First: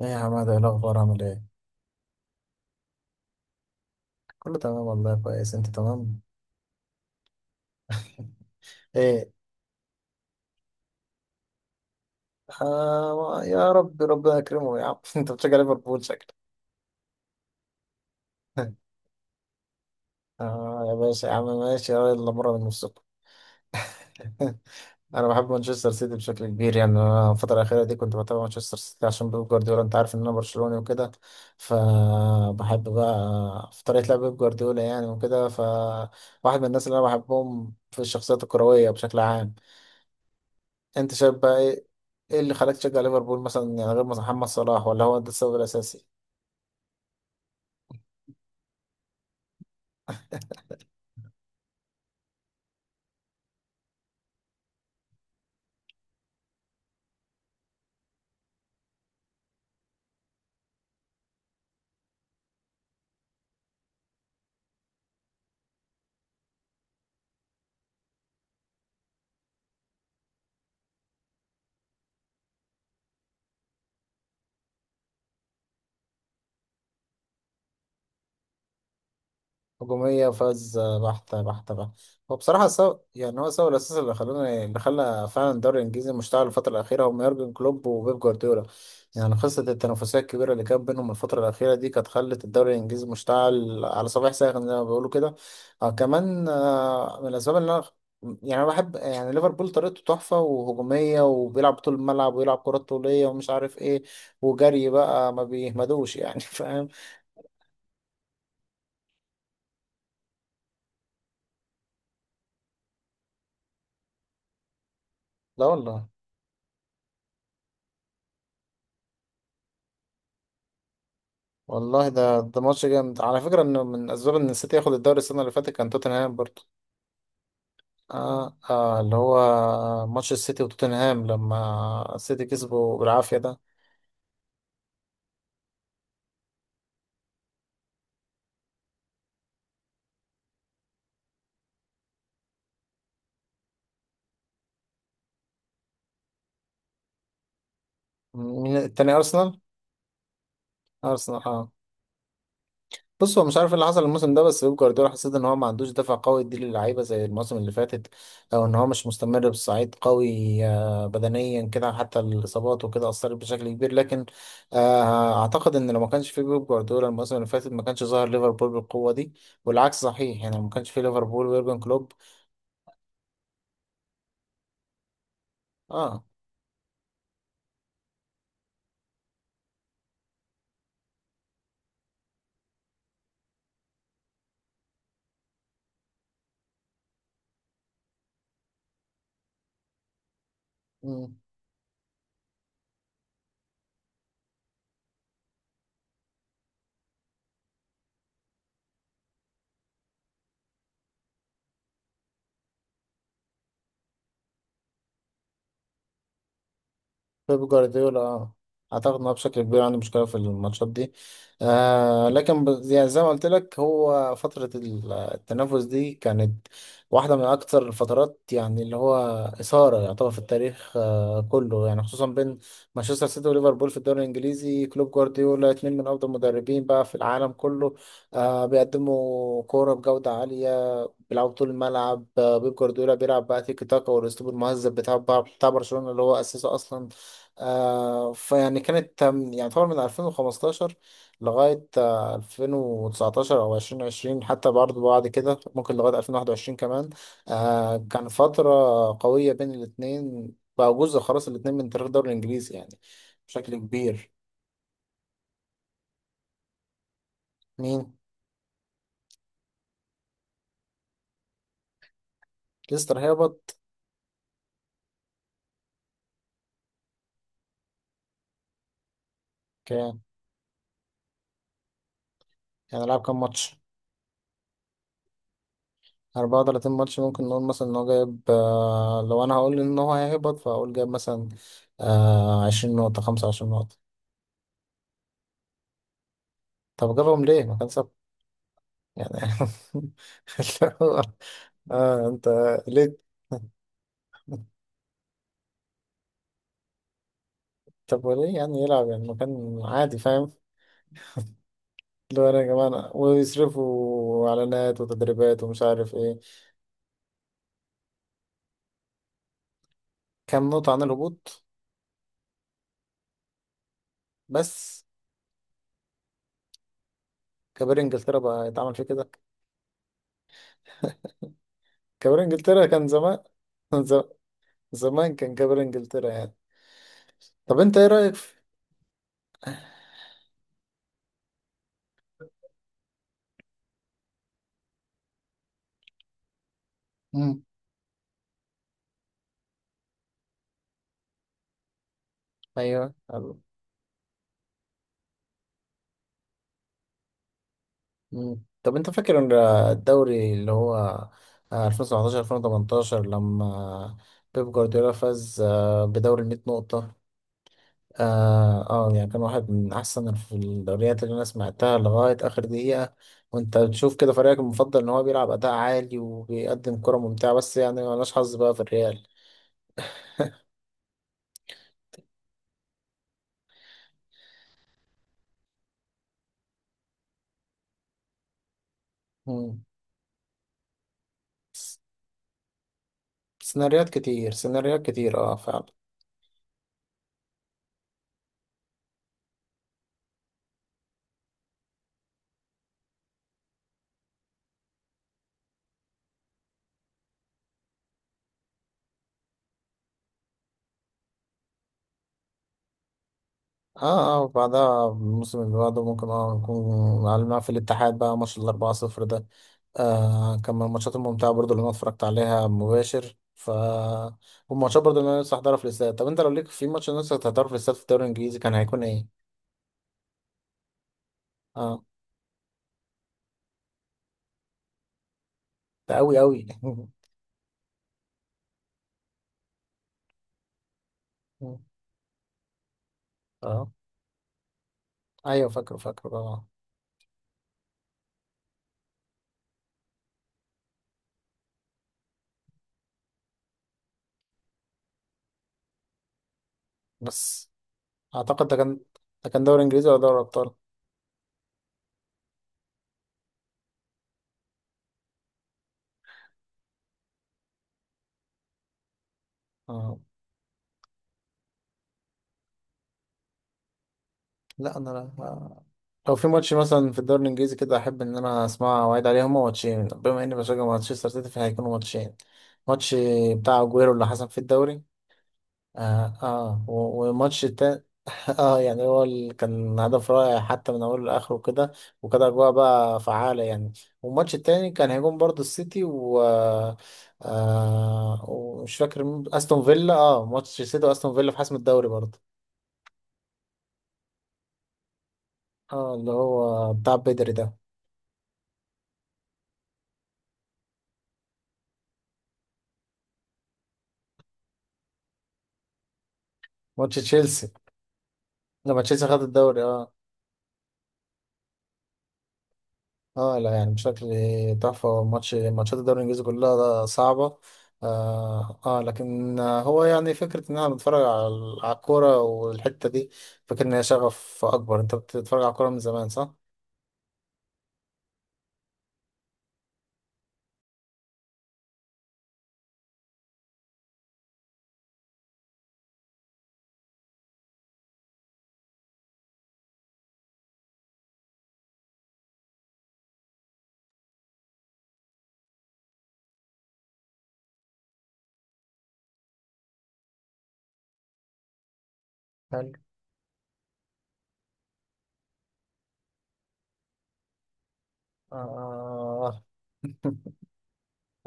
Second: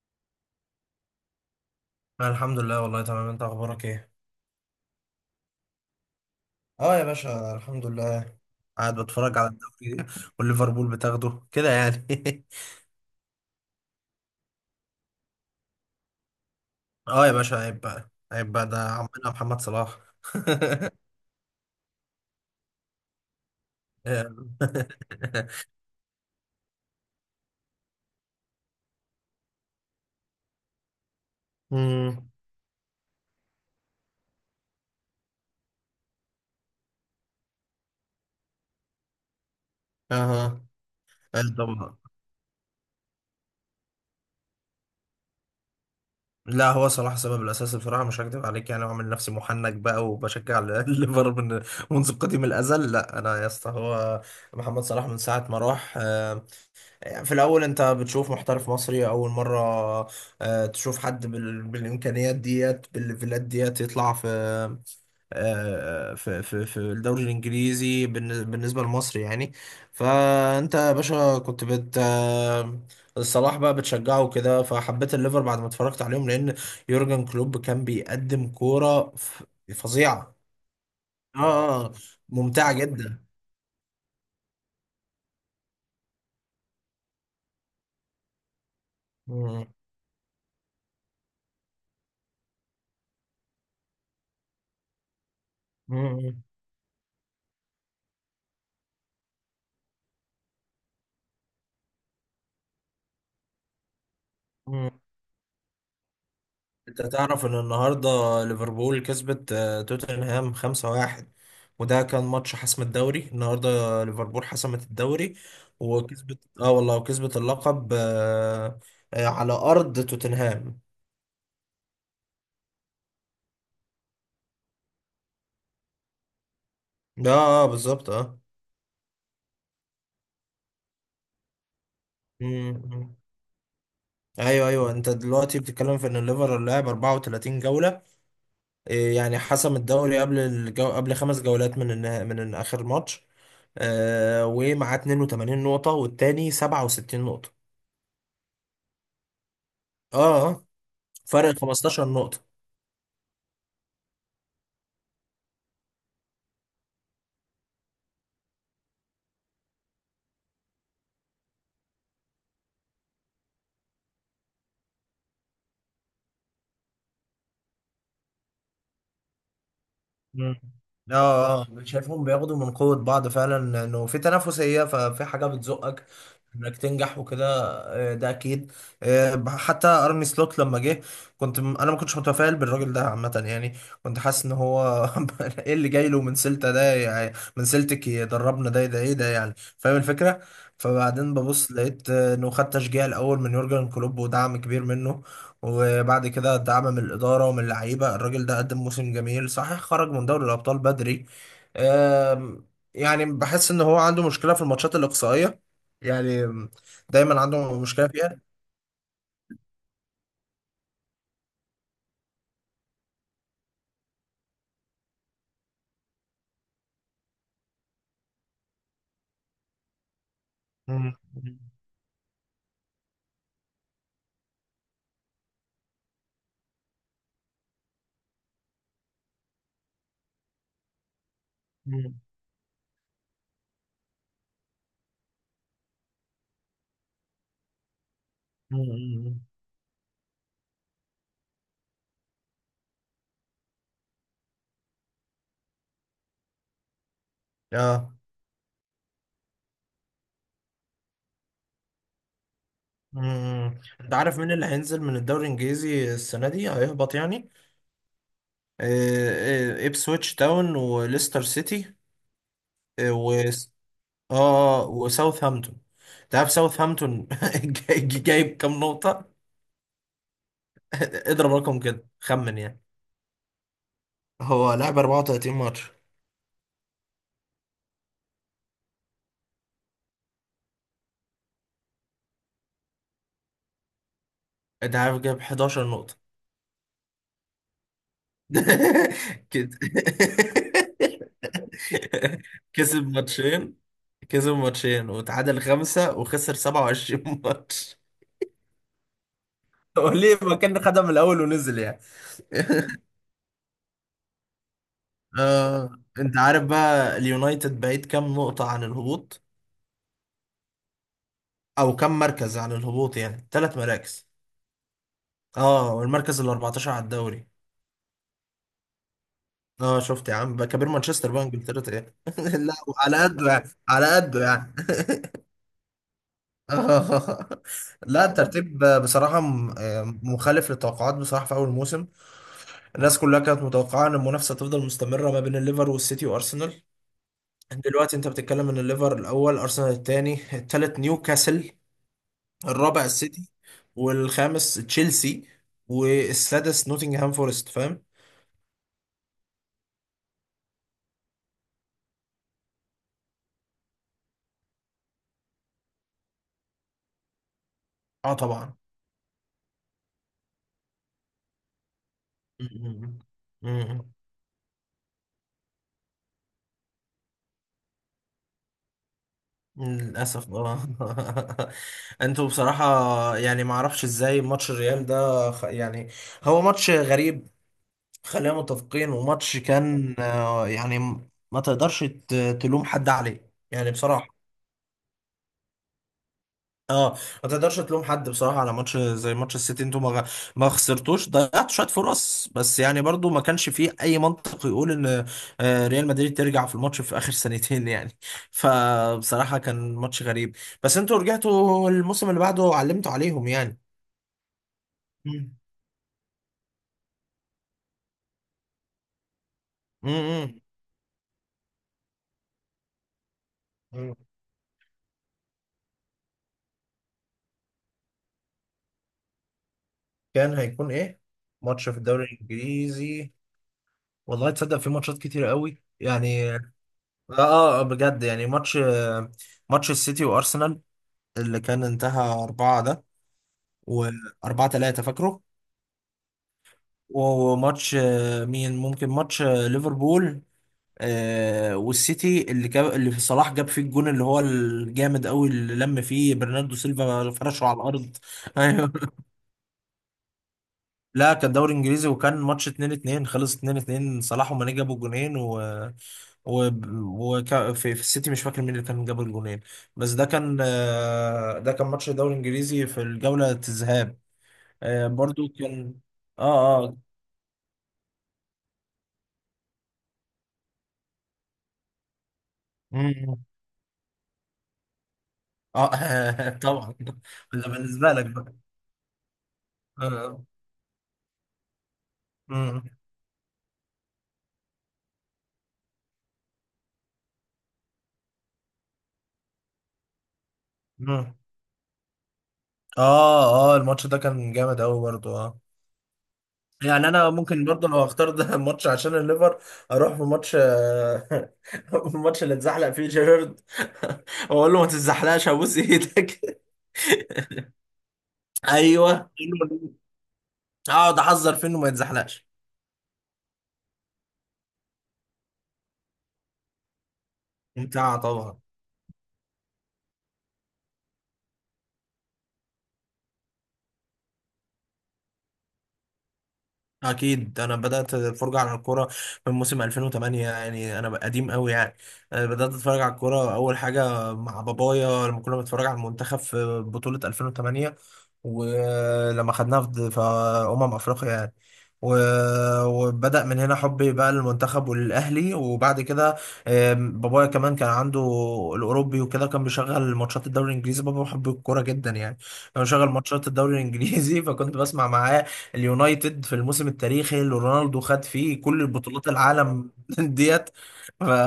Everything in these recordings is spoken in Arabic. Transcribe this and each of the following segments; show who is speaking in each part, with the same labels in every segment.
Speaker 1: ايه يا حماده، ايه الاخبار؟ عامل ايه؟
Speaker 2: أنا الحمد لله والله تمام. انت اخبارك ايه؟
Speaker 1: كله تمام والله. كويس انت؟ تمام
Speaker 2: اه يا باشا، الحمد لله. قاعد
Speaker 1: ايه.
Speaker 2: بتفرج على الدوري، والليفربول بتاخده كده يعني.
Speaker 1: آه يا رب، ربنا يكرمه يا عم. انت بتشجع ليفربول شكلك.
Speaker 2: اه يا باشا، عيب بقى عيب بقى، ده عمنا محمد صلاح.
Speaker 1: اه يا باشا يا عم ماشي يلا مره من نفسكم. انا بحب مانشستر سيتي بشكل كبير. يعني انا الفتره الاخيره دي كنت بتابع مانشستر سيتي عشان بيب جوارديولا. انت عارف ان انا برشلوني وكده،
Speaker 2: امم
Speaker 1: فبحب بقى في طريقه لعب بيب جوارديولا يعني وكده. فواحد من الناس اللي انا بحبهم في الشخصيات الكرويه بشكل عام.
Speaker 2: اها.
Speaker 1: انت شايف بقى ايه؟
Speaker 2: طبعا.
Speaker 1: ايه اللي خلاك تشجع ليفربول مثلا يعني غير محمد صلاح؟ ولا هو ده السبب الاساسي؟
Speaker 2: لا، هو صلاح السبب الاساسي بصراحه، مش هكدب عليك يعني، وعامل نفسي محنك بقى وبشجع الليفر من منذ قديم الازل. لا انا يا اسطى، هو محمد صلاح من ساعه ما راح. في الأول أنت بتشوف محترف مصري أول مرة. تشوف حد بالإمكانيات ديت بالليفلات ديت يطلع في. في الدوري الإنجليزي بالنسبة لمصر يعني. فأنت يا باشا كنت بت آه، الصلاح بقى بتشجعه كده، فحبيت الليفر بعد ما اتفرجت عليهم، لأن يورجن كلوب كان بيقدم كورة
Speaker 1: هجومية،
Speaker 2: فظيعة.
Speaker 1: فاز بحتة بحتة
Speaker 2: آه
Speaker 1: بحتة.
Speaker 2: آه،
Speaker 1: هو بصراحة
Speaker 2: ممتعة
Speaker 1: سو،
Speaker 2: جدا.
Speaker 1: يعني هو سبب الأساس اللي خلاني، اللي خلى فعلا الدوري الإنجليزي مشتعل الفترة الأخيرة، هم يورجن كلوب وبيب جوارديولا. يعني قصة
Speaker 2: مم.
Speaker 1: التنافسية الكبيرة اللي كانت بينهم الفترة الأخيرة دي، كانت خلت الدوري الإنجليزي مشتعل على صباح ساخن زي ما بيقولوا كده. آه كمان من الأسباب اللي أنا يعني أنا بحب يعني ليفربول، طريقته تحفة وهجومية، وبيلعب طول الملعب ويلعب كرات طولية ومش عارف إيه، وجري
Speaker 2: مم.
Speaker 1: بقى ما بيهمدوش يعني. فاهم؟
Speaker 2: انت تعرف ان النهارده ليفربول كسبت توتنهام 5-1، وده كان ماتش حسم الدوري النهارده. ليفربول حسمت الدوري،
Speaker 1: لا والله.
Speaker 2: وكسبت اه والله، وكسبت اللقب، على ارض توتنهام.
Speaker 1: والله ده ده ماتش جامد على فكرة. انه من اسباب ان السيتي ياخد الدوري السنة اللي فاتت كان توتنهام برضه.
Speaker 2: اه، بالظبط اه.
Speaker 1: اللي هو ماتش السيتي وتوتنهام لما السيتي كسبوا
Speaker 2: مم.
Speaker 1: بالعافية ده.
Speaker 2: ايوه ايوه، انت دلوقتي بتتكلم في ان الليفر لعب 34 جوله. إيه يعني، حسم الدوري قبل قبل 5 جولات من من اخر ماتش. ومعاه 82 نقطه، والتاني 67 نقطه.
Speaker 1: مين التاني؟ ارسنال؟
Speaker 2: اه. آه.
Speaker 1: ارسنال
Speaker 2: فرق
Speaker 1: اه.
Speaker 2: 15 نقطة.
Speaker 1: بص، هو مش عارف إيه اللي حصل الموسم ده، بس بيب جوارديولا حسيت ان هو ما عندوش دفع قوي يدي للعيبه زي الموسم اللي فاتت، او ان هو مش مستمر بصعيد قوي. بدنيا كده حتى الاصابات وكده اثرت بشكل كبير، لكن اعتقد ان لو ما كانش في بيب جوارديولا الموسم اللي فاتت ما كانش ظهر ليفربول بالقوه دي. والعكس صحيح، يعني
Speaker 2: مم.
Speaker 1: لو ما كانش في ليفربول
Speaker 2: اه
Speaker 1: ويورجن
Speaker 2: اه،
Speaker 1: كلوب.
Speaker 2: شايفهم بياخدوا من قوة بعض فعلا، انه في تنافسية، ففي حاجة بتزقك
Speaker 1: اه.
Speaker 2: انك تنجح وكده. ده اكيد. حتى ارني سلوت لما جه، انا ما كنتش متفائل بالراجل ده عامة يعني. كنت حاسس ان هو ايه اللي جاي له من سلتا ده، يعني من سلتك يدربنا؟ ده ايه ده يعني، فاهم الفكرة؟ فبعدين ببص لقيت انه خد تشجيع الاول من يورجن كلوب ودعم كبير منه، وبعد كده دعم من الإدارة ومن اللعيبة. الراجل ده قدم موسم جميل صحيح، خرج من دوري الأبطال بدري. آم، يعني بحس إن هو عنده مشكلة في الماتشات الإقصائية يعني، دايما
Speaker 1: بيب
Speaker 2: عنده مشكلة
Speaker 1: جوارديولا
Speaker 2: فيها.
Speaker 1: اه. اعتقد انه بشكل كبير عنده مشكله في الماتشات دي. آه لكن يعني زي ما قلت لك، هو فتره التنافس دي كانت واحده من اكثر الفترات يعني اللي هو اثاره يعتبر في التاريخ
Speaker 2: مم.
Speaker 1: آه كله، يعني خصوصا بين مانشستر سيتي وليفربول في الدوري الانجليزي. كلوب جوارديولا اتنين من افضل المدربين بقى في العالم كله. آه، بيقدموا كوره بجوده عاليه، بيلعبوا طول
Speaker 2: مم.
Speaker 1: الملعب. بيب جوارديولا بيلعب بقى تيكي تاكا والاسلوب المهذب بتاع بتاع برشلونة اللي هو اسسه اصلا. آه، فيعني كانت
Speaker 2: مم.
Speaker 1: يعني طبعا من 2015 لغاية 2019 أو 2020، حتى برضه بعد كده ممكن لغاية 2021 كمان. آه
Speaker 2: اه.
Speaker 1: كان فترة قوية بين الاتنين. بقى جزء خلاص الاتنين من تاريخ الدوري الإنجليزي يعني بشكل
Speaker 2: مم. انت
Speaker 1: كبير.
Speaker 2: عارف مين اللي هينزل من الدوري الانجليزي السنه دي، هيهبط يعني؟
Speaker 1: مين؟
Speaker 2: ابسويتش تاون وليستر سيتي.
Speaker 1: ليستر هبط؟
Speaker 2: اه، وساوثهامبتون. تعرف ساوثهامبتون جايب كام نقطة؟
Speaker 1: كان
Speaker 2: اضرب رقم كده، خمن يعني.
Speaker 1: يعني لعب كام ماتش؟
Speaker 2: هو لعب 34 ماتش.
Speaker 1: 34 ماتش. ممكن نقول مثلا ان هو جايب لو انا هقول ان هو هيهبط فاقول جايب مثلا 20 نقطة، 25 نقطة.
Speaker 2: انت عارف جايب 11 نقطة.
Speaker 1: طب جابهم ليه؟ ما كان سبب يعني.
Speaker 2: كده.
Speaker 1: اللي هو، اه انت
Speaker 2: كسب
Speaker 1: ليه؟
Speaker 2: ماتشين كسب ماتشين وتعادل 5 وخسر 27 ماتش.
Speaker 1: طب وليه يعني يلعب يعني مكان
Speaker 2: هو
Speaker 1: عادي؟
Speaker 2: ليه
Speaker 1: فاهم؟
Speaker 2: ما كان خدها من الاول ونزل يعني؟
Speaker 1: اللي هو انا يا جماعة ويصرفوا اعلانات وتدريبات ومش
Speaker 2: آه،
Speaker 1: عارف
Speaker 2: انت
Speaker 1: ايه.
Speaker 2: عارف بقى اليونايتد بعيد كام نقطة عن الهبوط،
Speaker 1: كام نقطة عن الهبوط؟
Speaker 2: او كام مركز عن الهبوط؟ يعني ثلاث مراكز.
Speaker 1: بس.
Speaker 2: اه، والمركز ال 14 على الدوري.
Speaker 1: كبار انجلترا بقى يتعمل فيه كده.
Speaker 2: اه، شفت يا عم بقى، كبير مانشستر بقى انجلترا ايه؟
Speaker 1: كبار
Speaker 2: لا،
Speaker 1: انجلترا كان
Speaker 2: على
Speaker 1: زمان.
Speaker 2: قده يعني على
Speaker 1: ز-
Speaker 2: قده يعني.
Speaker 1: زمان كان كبار انجلترا يعني.
Speaker 2: آه.
Speaker 1: طب انت ايه
Speaker 2: لا،
Speaker 1: رأيك
Speaker 2: الترتيب بصراحة مخالف للتوقعات بصراحة. في أول موسم الناس كلها كانت متوقعة إن المنافسة تفضل مستمرة ما بين الليفر والسيتي وأرسنال.
Speaker 1: في؟
Speaker 2: دلوقتي أنت بتتكلم إن الليفر الأول، أرسنال الثاني، الثالث نيوكاسل، الرابع
Speaker 1: ايوه
Speaker 2: السيتي،
Speaker 1: حلو.
Speaker 2: والخامس تشيلسي، والسادس نوتنغهام فورست، فاهم؟
Speaker 1: مم. طب انت فاكر ان الدوري اللي هو 2017 2018 لما بيب جوارديولا فاز بدوري ال 100 نقطة؟
Speaker 2: اه طبعا.
Speaker 1: يعني كان واحد من احسن في الدوريات اللي انا سمعتها لغاية اخر دقيقة. وانت بتشوف كده فريقك المفضل ان هو بيلعب اداء عالي وبيقدم كرة ممتعة. بس يعني ملناش حظ بقى في الريال.
Speaker 2: للأسف اه. انتوا بصراحة، يعني ما اعرفش ازاي ماتش الريال ده يعني، هو ماتش غريب، خلينا متفقين. وماتش
Speaker 1: مم.
Speaker 2: كان يعني ما
Speaker 1: س-
Speaker 2: تقدرش تلوم حد عليه يعني
Speaker 1: سيناريوهات
Speaker 2: بصراحة.
Speaker 1: كتير، سيناريوهات كتير اه فعلا.
Speaker 2: اه، ما تقدرش تلوم حد بصراحه على ماتش زي ماتش السيتي. انتوا ما خسرتوش، ضيعتوا شويه فرص بس، يعني برضو ما كانش فيه اي منطق يقول ان ريال مدريد ترجع في الماتش في اخر سنتين يعني. فبصراحه كان ماتش غريب. بس انتوا رجعتوا الموسم اللي بعده، علمتوا عليهم يعني.
Speaker 1: اه اه. وبعدها الموسم اللي بعده ممكن اه نكون على في الاتحاد بقى، ماتش الأربعة صفر ده آه
Speaker 2: مم.
Speaker 1: كان من الماتشات الممتعة برضو اللي أنا اتفرجت عليها مباشر. ف
Speaker 2: امم
Speaker 1: والماتشات برضو اللي أنا لسه هحضرها في الاستاد، طب أنت لو ليك في ماتش لسه هتحضره في الاستاد في الدوري الإنجليزي، كان هيكون إيه؟
Speaker 2: كان هيكون ايه ماتش في
Speaker 1: اه.
Speaker 2: الدوري الانجليزي؟ والله تصدق في ماتشات كتير قوي
Speaker 1: ده أوي
Speaker 2: يعني. اه،
Speaker 1: أوي.
Speaker 2: بجد يعني. ماتش السيتي وارسنال اللي كان انتهى أربعة، ده
Speaker 1: اه.
Speaker 2: وأربعة تلاتة، فاكره.
Speaker 1: أيوه فاكره فاكره اه.
Speaker 2: وماتش آه، مين ممكن ماتش آه، ليفربول والسيتي، اللي جاب اللي في صلاح جاب فيه الجون، اللي هو الجامد قوي، اللي لم فيه برناردو سيلفا فرشه
Speaker 1: بس
Speaker 2: على الأرض.
Speaker 1: أعتقد ده
Speaker 2: ايوه،
Speaker 1: كان، ده كان دوري إنجليزي ولا دوري أبطال؟
Speaker 2: لا كان دوري انجليزي، وكان ماتش 2-2، خلص 2-2، صلاح وماني جابوا جونين. و, و... في السيتي مش فاكر مين اللي كان جاب الجونين. بس
Speaker 1: اه.
Speaker 2: ده كان ماتش الدوري الانجليزي في الجولة الذهاب.
Speaker 1: لا انا.
Speaker 2: برضو
Speaker 1: لا.
Speaker 2: كان.
Speaker 1: لو في ماتش
Speaker 2: اه اه.
Speaker 1: مثلا في الدوري الانجليزي كده احب ان انا اسمع واعيد عليه، هما ماتشين، بما اني بشجع مانشستر سيتي فهيكونوا ماتشين. ماتش
Speaker 2: مم.
Speaker 1: بتاع اجويرو اللي حصل في الدوري.
Speaker 2: اه، طبعا ده
Speaker 1: والماتش التاني.
Speaker 2: بالنسبة لك بقى.
Speaker 1: اه يعني هو اللي كان هدف
Speaker 2: اه.
Speaker 1: رائع حتى من اوله لاخره كده. وكانت اجواء
Speaker 2: مم.
Speaker 1: بقى فعاله يعني. والماتش التاني كان هيكون برضه السيتي و آه، ومش فاكر استون فيلا اه. ماتش السيتي واستون
Speaker 2: مم.
Speaker 1: فيلا في حسم الدوري برضه.
Speaker 2: اه اه، الماتش ده كان جامد قوي برضو اه.
Speaker 1: اه اللي هو
Speaker 2: يعني
Speaker 1: بتاع
Speaker 2: انا
Speaker 1: بدري
Speaker 2: ممكن
Speaker 1: ده.
Speaker 2: برضو لو اختار ده ماتش عشان الليفر، اروح في ماتش، الماتش اللي اتزحلق فيه جيرارد، واقول له ما تتزحلقش ابوس ايدك.
Speaker 1: ماتش تشيلسي لما تشيلسي
Speaker 2: ايوه،
Speaker 1: خد الدوري اه.
Speaker 2: اقعد احذر فيه انه ما يتزحلقش.
Speaker 1: اه لا يعني بشكل تحفة. ماتش، ماتشات الدوري الانجليزي كلها صعبة.
Speaker 2: ممتعة طبعا.
Speaker 1: لكن هو يعني فكرة ان احنا بنتفرج على على الكورة والحتة دي، فاكر ان هي شغف اكبر. انت بتتفرج على الكورة من زمان صح؟
Speaker 2: اكيد، انا بدات الفرجه على الكوره من موسم 2008، يعني انا قديم قوي يعني. أنا بدات اتفرج على الكوره اول حاجه مع بابايا، لما كنا بنتفرج على المنتخب في بطوله 2008، ولما خدناها في افريقيا يعني. وبدأ من هنا حبي بقى للمنتخب وللأهلي. وبعد كده بابايا كمان كان عنده الأوروبي وكده، كان بيشغل ماتشات الدوري الإنجليزي. بابا بيحب الكورة جدا يعني، كان
Speaker 1: حلو.
Speaker 2: بيشغل ماتشات الدوري الإنجليزي. فكنت بسمع معاه اليونايتد في الموسم التاريخي اللي رونالدو خد فيه كل بطولات
Speaker 1: آه.
Speaker 2: العالم ديت.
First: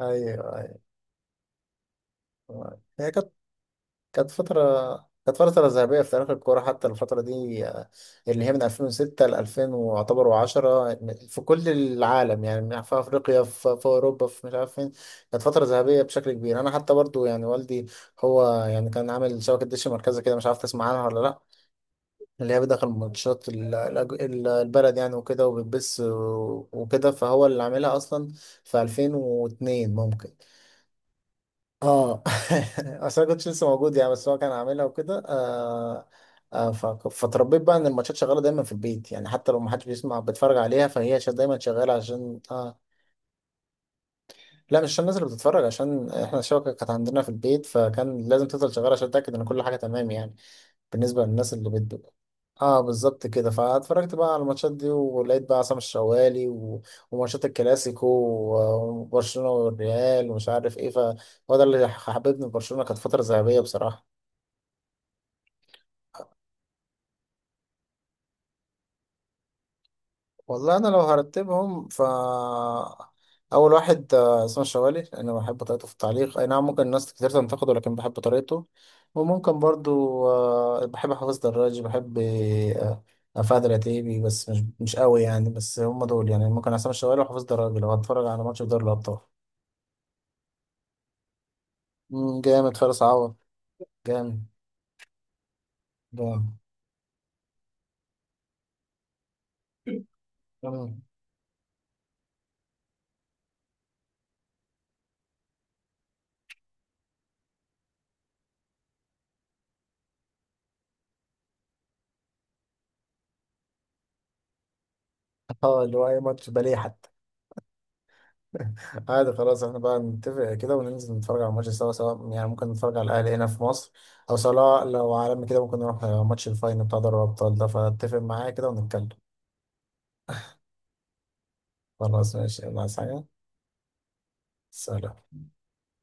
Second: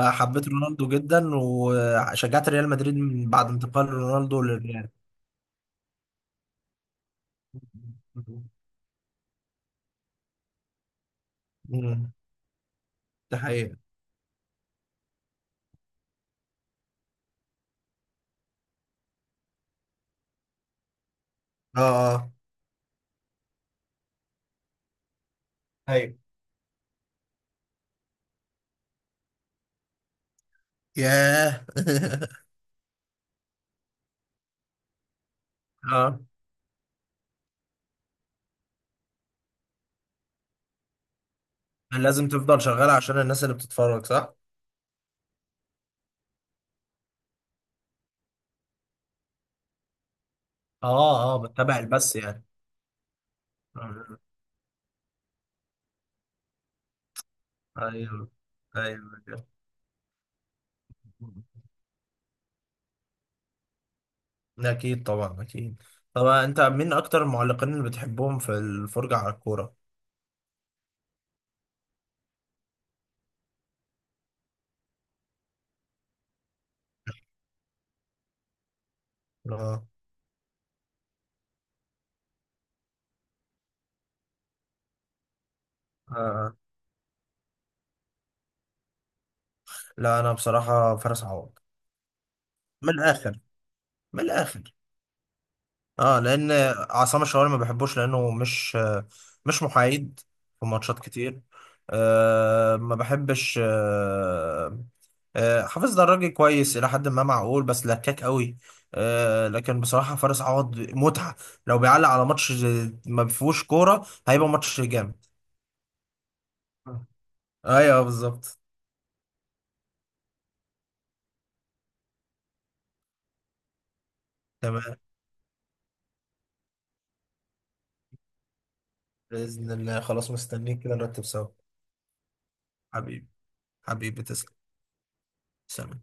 Speaker 1: ايوه
Speaker 2: رونالدو جدا، وشجعت ريال
Speaker 1: ايوه
Speaker 2: مدريد
Speaker 1: هي
Speaker 2: من
Speaker 1: كانت
Speaker 2: بعد انتقال
Speaker 1: كانت
Speaker 2: رونالدو
Speaker 1: فترة
Speaker 2: للريال.
Speaker 1: كانت فترة ذهبية في تاريخ الكورة حتى الفترة دي آه، اللي هي من 2006 ل 2010 في كل
Speaker 2: مم.
Speaker 1: العالم يعني من- في
Speaker 2: ده
Speaker 1: أفريقيا
Speaker 2: حقيقة.
Speaker 1: في, في أوروبا في مش عارف فين كانت فترة ذهبية بشكل كبير أنا حتى برضو يعني والدي هو يعني كان عامل شبكة دش مركزة كده مش عارف تسمع عنها ولا لأ
Speaker 2: اه اه.
Speaker 1: اللي هي بيدخل ماتشات ال- الأج- ال- البلد يعني وكده وبتبث
Speaker 2: ايوه.
Speaker 1: و- وكده فهو اللي عاملها أصلا في 2002 ممكن
Speaker 2: ياه.
Speaker 1: اه اصل انا كنتش لسه موجود يعني بس هو كان عاملها وكده آه
Speaker 2: اه.
Speaker 1: آه ف- فتربيت بقى ان الماتشات شغاله دايما في البيت يعني حتى لو ما حدش بيسمع بيتفرج عليها فهي شا- دايما شغاله
Speaker 2: لازم
Speaker 1: عشان
Speaker 2: تفضل
Speaker 1: آه،
Speaker 2: شغال عشان الناس اللي بتتفرج صح؟
Speaker 1: لا مش عشان الناس اللي بتتفرج عشان احنا الشبكه كانت عندنا في البيت فكان لازم تفضل شغاله عشان اتاكد ان كل حاجه تمام يعني
Speaker 2: اه
Speaker 1: بالنسبه
Speaker 2: اه،
Speaker 1: للناس اللي
Speaker 2: بتابع
Speaker 1: بت
Speaker 2: البث يعني.
Speaker 1: اه بالظبط كده فاتفرجت
Speaker 2: آه،
Speaker 1: بقى على الماتشات دي ولقيت بقى عصام الشوالي و... وماتشات الكلاسيكو
Speaker 2: ايوه
Speaker 1: و-
Speaker 2: ايوه.
Speaker 1: وبرشلونه والريال ومش عارف ايه فهو ده اللي حببني في برشلونه كانت فتره ذهبيه بصراحه
Speaker 2: اكيد طبعا اكيد. طبعا، انت مين اكتر المعلقين اللي بتحبهم في الفرجة على الكورة؟
Speaker 1: والله انا لو هرتبهم ف اول واحد آه، اسمه الشوالي لان بحب طريقته في التعليق اي نعم ممكن الناس كتير تنتقده لكن بحب طريقته وممكن
Speaker 2: اه.
Speaker 1: برضو آه، بحب حافظ دراج بحب آه، آه، فهد العتيبي بس مش مش قوي يعني بس هم دول يعني
Speaker 2: آه.
Speaker 1: ممكن عصام الشوالي وحافظ دراج لو هتفرج على ماتش في دوري الابطال
Speaker 2: لا انا بصراحه فارس عوض.
Speaker 1: مم، جامد
Speaker 2: من
Speaker 1: فارس عوض
Speaker 2: الاخر. من
Speaker 1: جامد
Speaker 2: الاخر. اه، لان
Speaker 1: جامد
Speaker 2: عصام الشوالي ما بحبوش، لانه مش محايد في ماتشات
Speaker 1: مم.
Speaker 2: كتير. ما بحبش. حافظ دراجي كويس الى حد ما معقول، بس لكاك قوي. لكن بصراحه فارس عوض متعه، لو بيعلق على ماتش ما فيهوش كوره هيبقى ماتش جامد.
Speaker 1: اه اللي هو اي ماتش بليه
Speaker 2: آه.
Speaker 1: حتى
Speaker 2: ايوه بالظبط.
Speaker 1: عادي خلاص احنا بقى نتفق كده وننزل نتفرج على الماتش سوا سواء يعني ممكن نتفرج على الأهلي هنا في مصر أو سواء
Speaker 2: تمام،
Speaker 1: لو عالمي كده ممكن نروح ماتش الفاينل بتاع دوري الأبطال ده فاتفق معايا كده ونتكلم
Speaker 2: باذن الله خلاص مستنيك كده نرتب سوا.
Speaker 1: خلاص ماشي يلا عايز حاجة
Speaker 2: حبيبي. حبيبي تسلم.
Speaker 1: سلام
Speaker 2: سلام.